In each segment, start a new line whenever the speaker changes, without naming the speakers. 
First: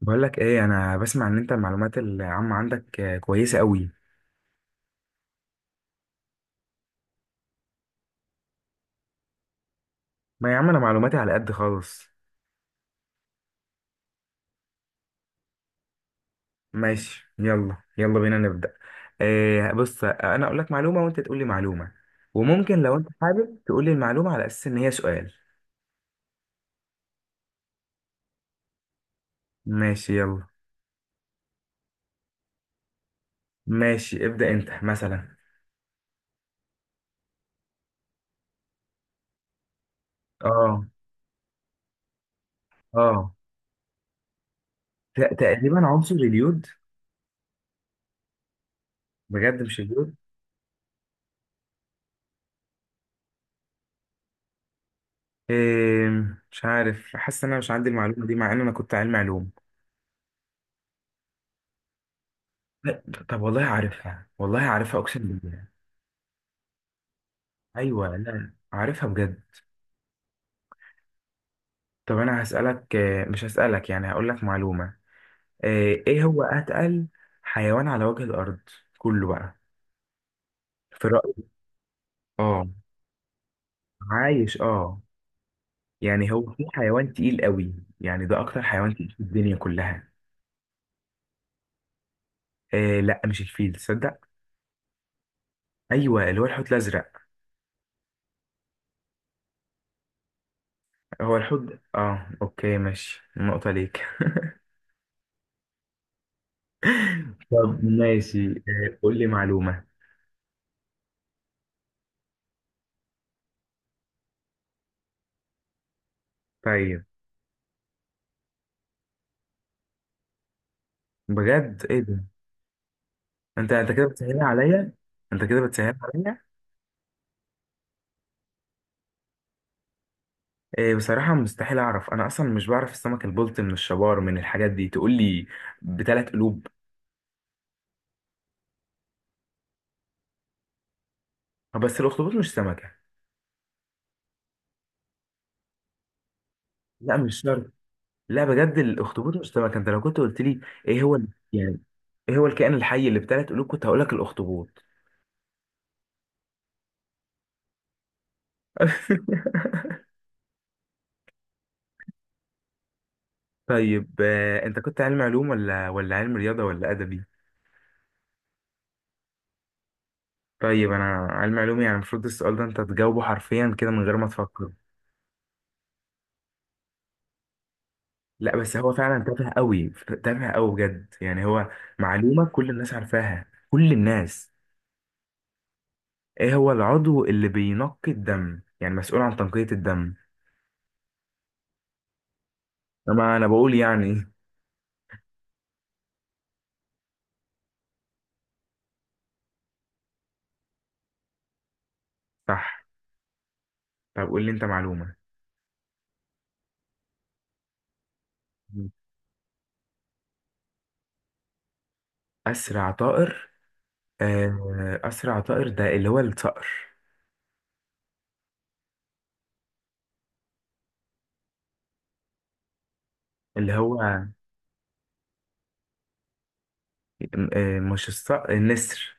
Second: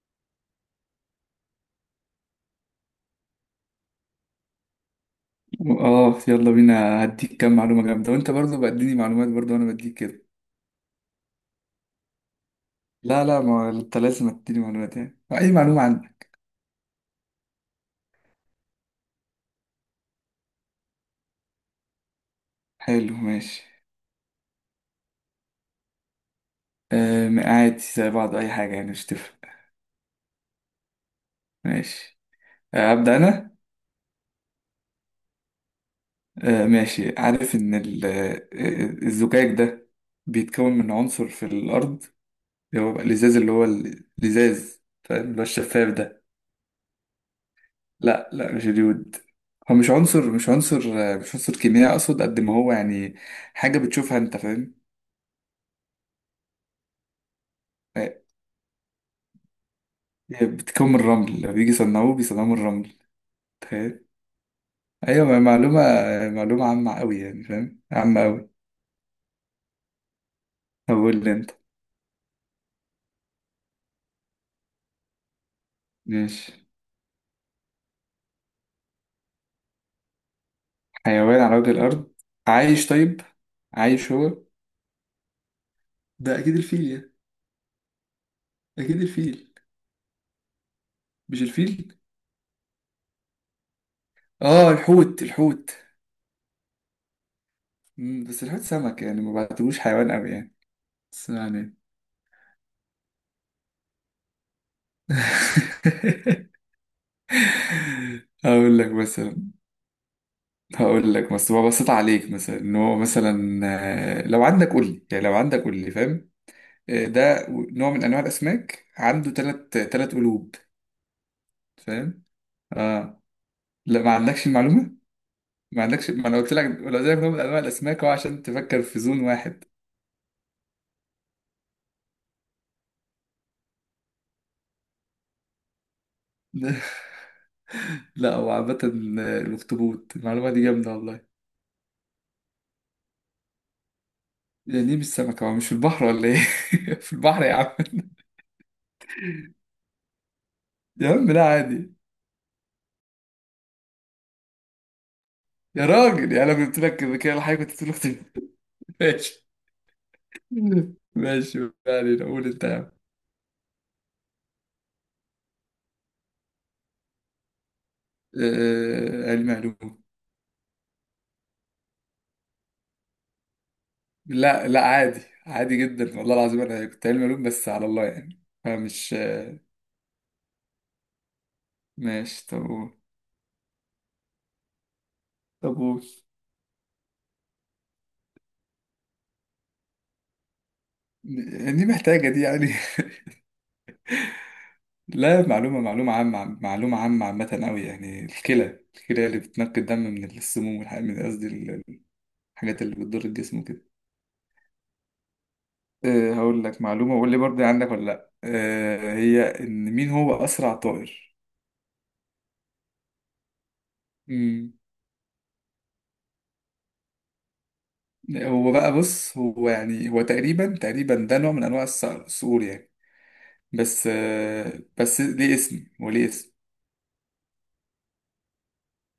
بقول لك ايه؟ انا بسمع ان انت المعلومات العامة عندك كويسة قوي.
اه يلا بينا هديك كام معلومة جامدة، وانت برضو بديني معلومات برضو وانا بديك كده.
ما يا عم انا معلوماتي على قد خالص.
لا، ما انت لازم تديني معلومات، يعني اي معلومة عندك.
ماشي، يلا يلا بينا نبدأ. إيه، بص انا اقول لك معلومة وانت تقول لي معلومة، وممكن لو انت
حلو،
حابب
ماشي.
تقول لي المعلومة على اساس ان هي سؤال.
آه عادي، زي بعض، اي حاجة يعني مش تفرق.
ماشي، يلا.
ماشي. آه ابدأ انا.
ماشي ابدأ انت مثلا.
آه ماشي. عارف ان الزجاج ده بيتكون
اه
من عنصر في الارض، اللي هو بقى
اه،
الازاز، اللي هو الازاز، فاهم؟ اللي هو
تقريبا
الشفاف
عنصر
ده.
اليود.
لا مش اليود.
بجد
هو
مش
مش
اليود؟
عنصر، مش عنصر، مش عنصر كيميائي اقصد قد ما هو يعني حاجه بتشوفها انت، فاهم؟
إيه، مش عارف، حاسس ان انا مش عندي
آه،
المعلومة دي مع ان انا كنت علمي علوم.
هي بتكون من الرمل، لما بيجي يصنعوه بيصنعوه من الرمل.
لا، طب والله
فاهم؟
عارفها، والله عارفها، اقسم
ايوه
بالله.
معلومه، معلومه عامه قوي يعني، فاهم؟
ايوه
عامه قوي.
لا، عارفها بجد.
طب قول لي انت.
طب انا هسألك، مش هسألك يعني، هقول لك معلومة. آه، ايه هو
ماشي.
اتقل حيوان على وجه الارض كله بقى في
حيوان
رأيك؟
على وجه الارض
اه
عايش طيب؟ عايش هو؟
عايش اه. يعني
ده
هو
اكيد
في
الفيل
حيوان
يعني.
تقيل قوي؟ يعني ده اكتر حيوان
اكيد
تقيل في
الفيل.
الدنيا كلها.
مش الفيل؟
آه لا، مش الفيل، تصدق؟
اه الحوت، الحوت.
ايوه، اللي هو الحوت الازرق.
مم، بس الحوت سمك يعني، ما بعتبوش حيوان قوي يعني، بس
هو
يعني.
الحوت اه، اوكي ماشي، نقطة ليك. طب ماشي،
هقول لك
قول لي
مثلا،
معلومة.
هقول لك ببسط عليك مثلا، ان هو مثلا لو عندك قول لي، يعني لو عندك قول لي، فاهم؟
طيب.
ده نوع من انواع الاسماك، عنده ثلاث قلوب.
بجد، ايه
فاهم؟
ده؟
اه.
انت
لا
كده
ما
بتسهل
عندكش
عليا.
المعلومه،
انت كده
ما
بتسهل
عندكش. ما انا
عليا.
قلت لك، لو قلت لك نوع من انواع الاسماك هو عشان تفكر في زون واحد.
إيه بصراحه مستحيل اعرف، انا اصلا مش بعرف السمك البلطي من الشبار من الحاجات دي تقول لي بثلاث قلوب؟
لا هو عامه الاخطبوط، المعلومه دي جامده والله.
بس الاخطبوط مش سمكه.
يعني ليه مش سمكه؟ هو مش في البحر ولا ايه؟ في
لا مش
البحر يا
شرط.
عم.
لا بجد الاخطبوط مش سمكه، انت لو كنت قلت لي: ايه
يا
هو
عم لا
يعني
عادي.
ايه هو الكائن الحي اللي بثلاث قلوب، كنت هقول لك الاخطبوط.
يا راجل يعني، انا قلت لك كده كده الحاجه كنت تقول اختي. ماشي. ماشي، ما علينا، قول انت يا عم.
طيب، انت كنت علم علوم ولا علم رياضه ولا ادبي؟
علم علوم.
طيب انا. علم علوم يعني المفروض السؤال ده انت تجاوبه حرفيا كده من غير ما
لا
تفكر.
لا عادي، عادي جدا والله العظيم، انا كنت علم علوم بس على الله يعني،
لا بس هو
فمش
فعلا تافه قوي، تافه قوي بجد يعني هو. معلومة
ماشي، طب
كل
قول.
الناس عارفاها، كل الناس.
طب قول.
ايه هو العضو اللي بينقي الدم، يعني مسؤول عن تنقية الدم؟
دي محتاجة دي يعني.
طبعا انا بقول يعني إيه؟
لا معلومة، معلومة عامة، معلومة عامة، عامة أوي يعني. الكلى، الكلى اللي بتنقي الدم من السموم والحاجات، من قصدي
صح.
الحاجات اللي بتضر الجسم وكده.
طب قول لي انت معلومة.
أه هقول لك معلومة وقول لي برضه عندك ولا لأ. أه هي، إن مين هو أسرع طائر؟
اسرع طائر.
مم.
اسرع طائر ده اللي هو الصقر.
هو بقى بص، هو يعني هو تقريبا، تقريبا ده نوع من انواع الصقور يعني،
اللي هو
بس بس ليه اسم، وليه اسم.
مش الصقر، النسر؟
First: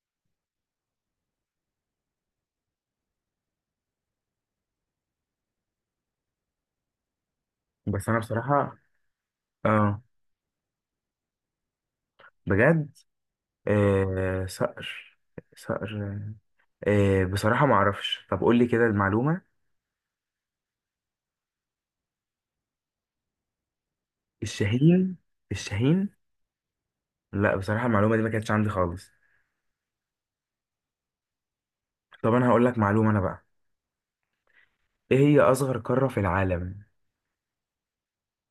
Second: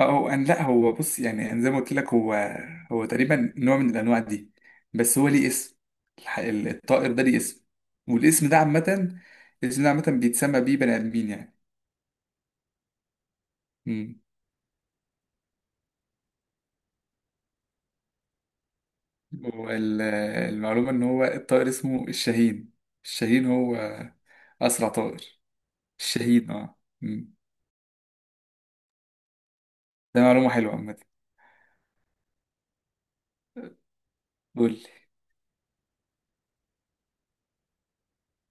اه هو لا هو بص، يعني أنا زي ما قلت لك، هو هو تقريبا نوع من الانواع دي، بس هو ليه اسم. الطائر ده ليه اسم،
بس انا
والاسم ده
بصراحة.
عامة، الاسم ده
اه.
عامة بيتسمى بيه بني ادمين يعني.
بجد.
مم.
صقر. صقر. بصراحة ما اعرفش، طب قول لي كده المعلومة.
والمعلومة ان هو الطائر اسمه الشاهين. الشاهين هو اسرع
الشاهين.
طائر.
الشاهين.
الشاهين اه. مم.
لا بصراحة المعلومة دي ما كانتش عندي خالص.
ده معلومة حلوة عامة.
طب انا هقول لك معلومة انا بقى.
قول.
ايه هي اصغر قارة في العالم؟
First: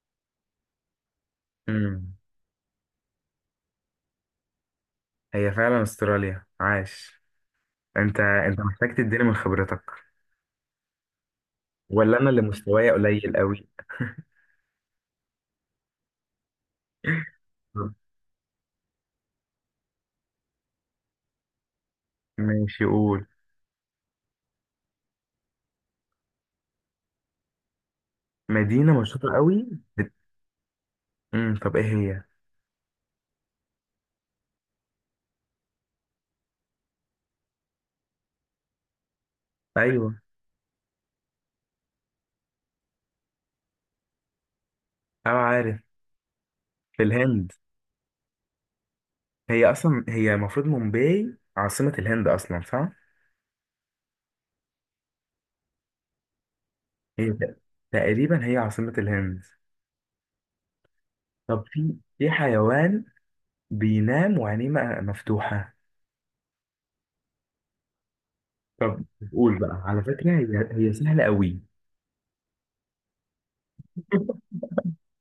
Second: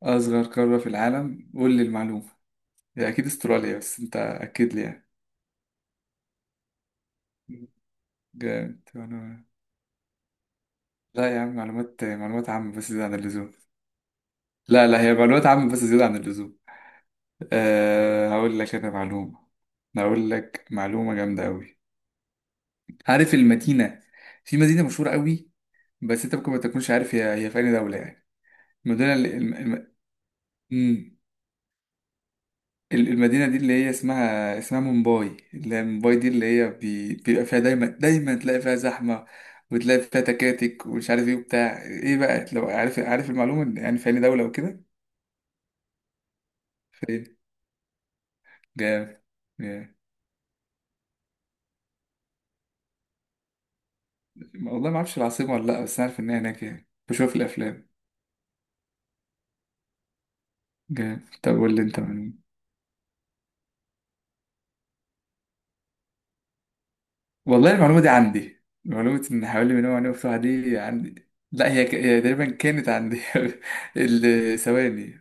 أصغر قارة في العالم؟ قول لي
امم
المعلومة. هي أكيد أستراليا، بس أنت أكد لي يعني.
هي فعلا استراليا، عاش. انت
جامد
محتاج تديني من
أنا.
خبرتك.
لا يا عم، معلومات،
ولا انا اللي
معلومات عامة بس
مستواي
زيادة عن
قليل
اللزوم.
قوي.
لا هي معلومات عامة بس زيادة عن اللزوم.
طب
أه هقول لك أنا معلومة. أنا هقول لك معلومة جامدة أوي.
ماشي، قول.
عارف المدينة؟ في مدينة مشهورة أوي، بس أنت ممكن ما تكونش عارف هي في أي دولة يعني.
مدينة
المدينة
مشهورة
اللي
قوي. بت...
الم...
مم. طب ايه هي؟
المدينة دي، اللي هي اسمها، اسمها مومباي، اللي هي مومباي دي، اللي هي بيبقى فيها دايما، دايما تلاقي فيها زحمة، وتلاقي
ايوه،
فيها تكاتك ومش عارف ايه وبتاع ايه بقى، لو عارف، عارف المعلومة يعني في أي دولة وكده.
اه عارف. في
فين؟
الهند.
جامد.
هي
جامد،
اصلا هي المفروض مومباي عاصمة الهند اصلا، صح؟
والله ما اعرفش العاصمة ولا لا، بس عارف ان هي هناك يعني،
هي
بشوف الافلام.
تقريبا هي عاصمة الهند.
جامد. طب
طب
قول لي
في
انت
في
معلومة.
حيوان بينام وعينيه مفتوحة.
والله المعلومة دي عندي،
طب
معلومة ان
قول
حوالي
بقى،
من
على
وأنا
فكرة
بتوع
هي
دي
هي سهلة
عندي،
قوي.
لا هي هي تقريبا كانت عندي. ثواني.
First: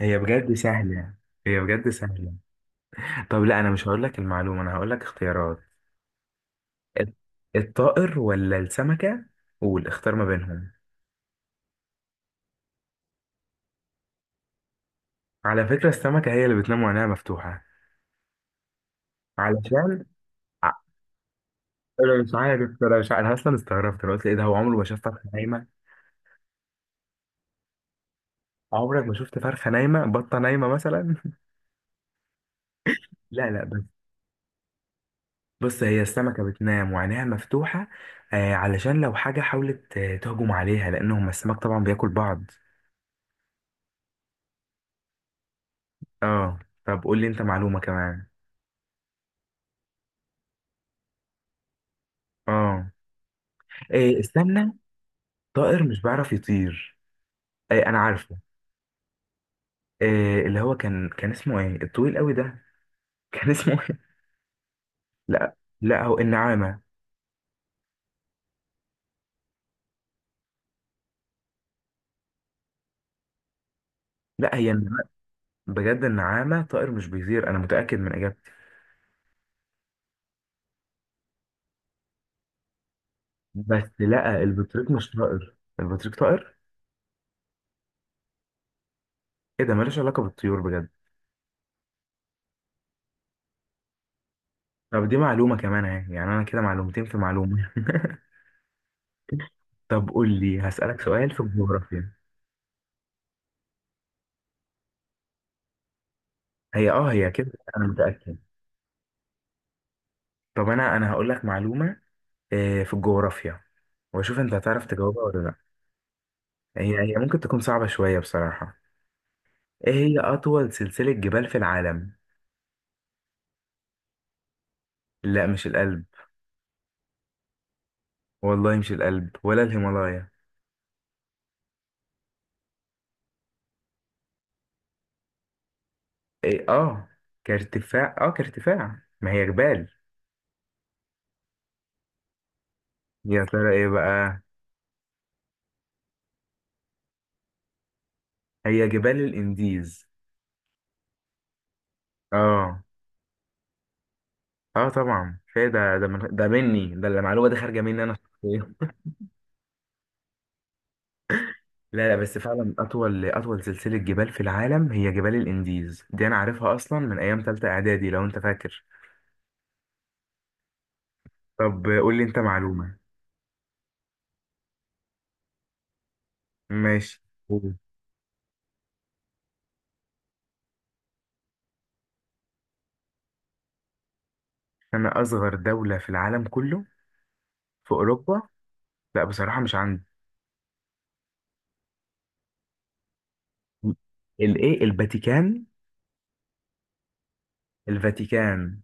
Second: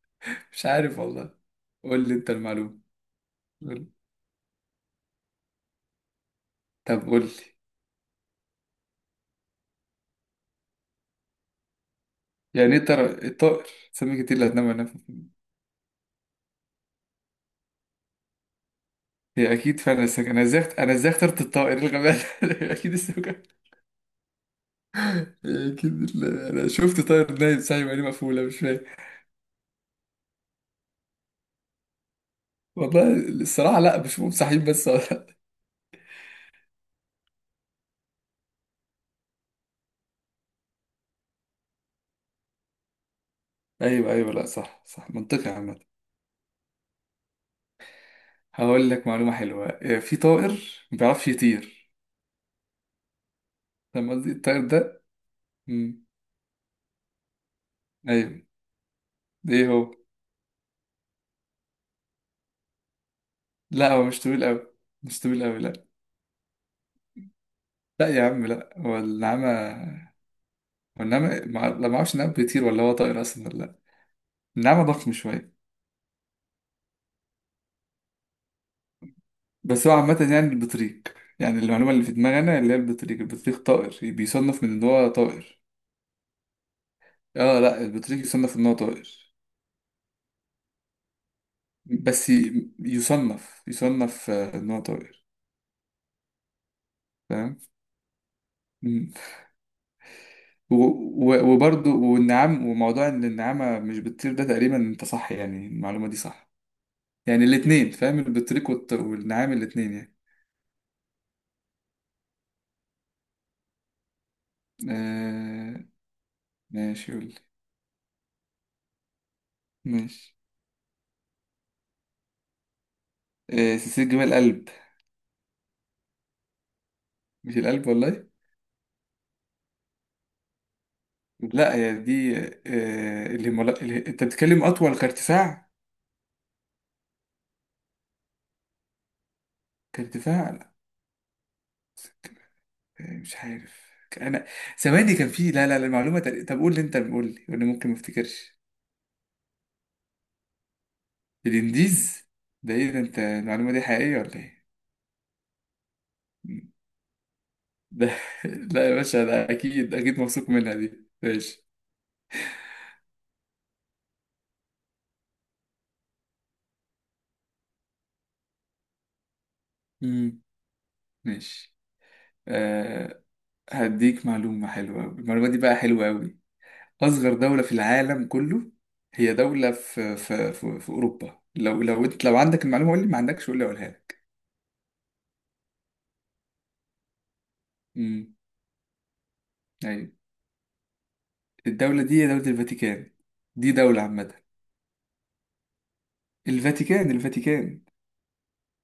هي بجد
مش عارف
سهلة.
والله.
هي بجد
قول لي انت
سهلة.
المعلومة.
طب لا، أنا مش
قول-
هقول لك المعلومة، أنا هقول لك اختيارات.
طب
الط-
قول لي.
الطائر ولا السمكة؟ قول، اختار ما بينهم.
يعني ايه ترى؟ الطائر، سمكة، ايه اللي هتنام وانا
على فكرة السمكة هي اللي بتنام وعينيها مفتوحة.
هي اكيد
علشان
فعلا السمكة، انا ازاي،
ع-
انا ازاي اخترت الطائر؟ إيه الغباء
أنا مش عارف
ده؟ اكيد
أنا مش عارف. أنا
السمكة،
أصلا استغربت، أنا قلت إيه ده، هو عمره ما شاف فرخة نايمة؟
اكيد ال- انا شفت طائر نايم صاحي وعينيه مقفولة، مش فاهم.
عمرك ما شفت فرخة نايمة، بطة نايمة مثلا؟
والله
لا
الصراحة
لا.
لا، بشوفهم صاحيين بس.
بص هي السمكة بتنام وعينيها مفتوحة، علشان لو حاجة حاولت تهجم عليها، لأنهم السمك طبعا بياكل بعض.
ايوه ايوه، لا صح، صح منطقي عامة.
اه. طب قول لي انت معلومة كمان.
هقول لك معلومة حلوة. في طائر ما بيعرفش يطير،
اه.
فاهم
إيه،
قصدي؟ الطائر
استنى.
ده.
طائر مش
مم.
بيعرف يطير؟ إيه انا عارفه.
ايوه، ايه هو؟
إيه اللي هو كان اسمه ايه الطويل قوي ده؟ كان اسمه
لا
ايه؟
هو مش طويل قوي، مش طويل
لا
قوي، لا.
لا، هو النعامة.
لا يا عم، لا هو النعامة. والنعمة لا ما اعرفش النعمة بيطير ولا هو طائر اصلا ولا لا.
لا هي
النعمة
النعامة.
ضخم شوية.
بجد النعامة طائر مش بيطير، انا متأكد من اجابتي.
بس هو عامة يعني البطريق، يعني المعلومة اللي في دماغي انا اللي هي البطريق، البطريق
بس
طائر،
لا،
بيصنف من ان
البطريق
هو
مش طائر،
طائر.
البطريق طائر.
اه لا البطريق يصنف ان هو طائر.
ايه ده، ملوش علاقة بالطيور بجد.
بس يصنف، يصنف ان هو
طب دي
طائر،
معلومة كمان اهي، يعني انا كده معلومتين في
فاهم؟
معلومة.
مم.
طب قول لي،
و...
هسألك سؤال في
وبرضه
الجغرافيا.
والنعام، وموضوع ان النعامة مش بتطير ده تقريبا انت صح، يعني المعلومة دي صح.
هي
يعني
كده. انا
الاتنين، فاهم؟
متأكد.
البطريق والنعام، الاتنين يعني.
طب انا هقول لك معلومة، في الجغرافيا، واشوف انت هتعرف تجاوبها ولا لا.
آه.
هي
ماشي
هي
قول.
ممكن تكون صعبة شوية بصراحة. ايه هي اطول سلسلة جبال في العالم؟
سلسلة جمال القلب.
لا مش الألب.
مش القلب والله.
والله مش الألب ولا الهيمالايا.
لا هي دي الهيمالا انت بتتكلم اطول كارتفاع.
إيه اه، كارتفاع، ما هي جبال.
كارتفاع لا. مش
يا ترى ايه
عارف
بقى؟
انا. ثواني، كان في، لا المعلومة طب قول لي انت، قول لي وانا ممكن ما افتكرش.
هي جبال الانديز.
الانديز؟ ده
اه.
ايه ده، انت المعلومة دي حقيقية ولا ايه
اه طبعا، فايه ده من ده، مني ده، المعلومه دي خارجه مني انا
ده؟
شخصيا.
لا يا باشا، ده اكيد، اكيد مبسوط منها دي، ماشي.
لا لا، بس فعلا اطول سلسله جبال في العالم هي جبال الانديز، دي انا عارفها اصلا من ايام تالتة اعدادي لو انت فاكر.
مم. ماشي.
طب قول لي انت معلومه.
أه هديك معلومة حلوة أوي، المعلومة دي بقى حلوة أوي.
ماشي
أصغر دولة في
قول.
العالم كله. هي دولة في، في أوروبا، لو أنت لو عندك المعلومة قول لي، ما عندكش قول لي أقولها لك.
انا اصغر دوله في العالم كله في
امم.
اوروبا؟ لا بصراحه مش عندي.
أيوة. الدولة دي هي دولة الفاتيكان، دي دولة عامة.
الايه، الفاتيكان؟
الفاتيكان، الفاتيكان.
الفاتيكان.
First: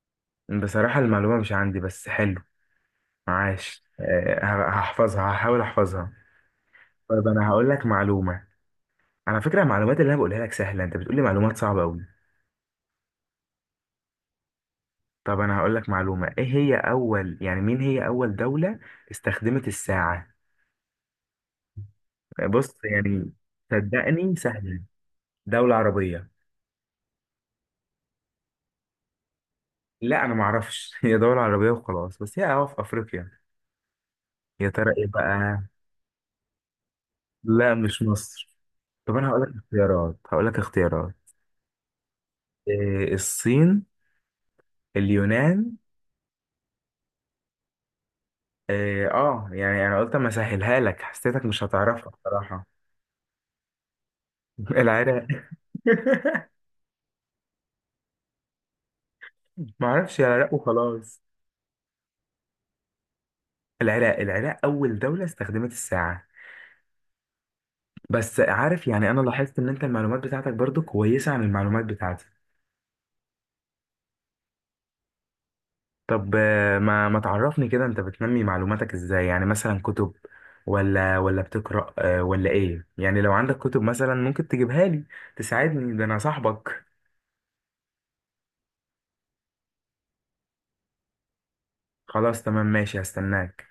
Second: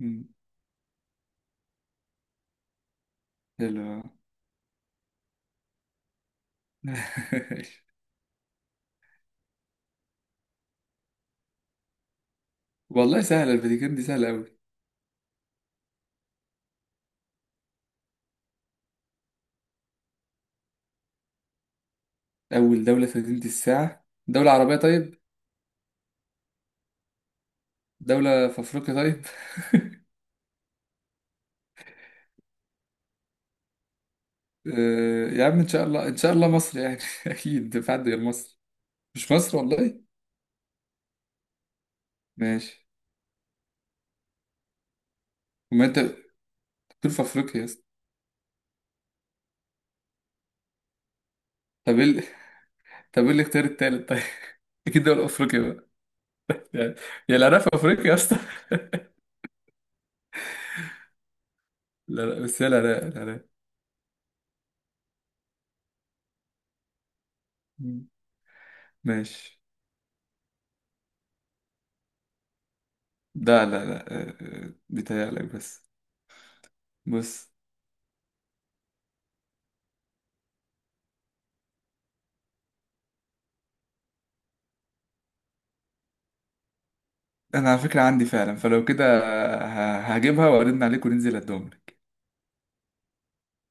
امم.
بصراحه المعلومه مش عندي بس حلو. معاش،
حلو.
هحاول احفظها. طيب انا هقول لك معلومه. على فكرة المعلومات اللي انا بقولها لك سهلة، انت بتقولي معلومات صعبة قوي.
والله سهلة، الفاتيكان دي سهلة أوي.
طب انا هقول لك معلومة. ايه هي اول، يعني مين هي اول دولة استخدمت الساعة؟ بص
أول دولة في
يعني،
مدينة الساعة
صدقني
دولة عربية
سهلة.
طيب.
دولة عربية.
دولة في أفريقيا طيب.
لا انا معرفش. هي دولة عربية وخلاص، بس هي اه في افريقيا. يا ترى ايه
يا
بقى؟
عم إن شاء الله، إن شاء الله مصر يعني،
لا
أكيد في
مش
حد غير
مصر.
مصر.
طب انا
مش
هقول لك
مصر والله.
اختيارات،
ماشي.
إيه الصين، اليونان.
وما أنت، دول في أفريقيا.
إيه اه، يعني انا قلت اما اسهلها لك، حسيتك مش
طب ايه
هتعرفها بصراحة.
طب ايه الاختيار التالت طيب؟ اكيد دول
العراق.
افريقيا بقى، يعني. يا العراق في افريقيا يا اسطى.
ما اعرفش، العراق وخلاص.
لا بس هي العراق، العراق.
العراق، العراق اول دولة استخدمت الساعة.
مم.
بس عارف يعني، انا لاحظت
ماشي.
ان انت المعلومات بتاعتك برضو كويسة عن المعلومات بتاعتي.
لا لا لا آه، آه، بيتهيألك بس.
طب ما
بص،
تعرفني كده انت بتنمي معلوماتك ازاي؟ يعني مثلا كتب، ولا بتقرأ، ولا ايه يعني، لو عندك كتب مثلا ممكن تجيبها لي تساعدني، ده انا صاحبك.
انا على فكرة عندي فعلا، فلو كده هجيبها وارن عليك وننزل الدوم.
خلاص تمام، ماشي هستناك.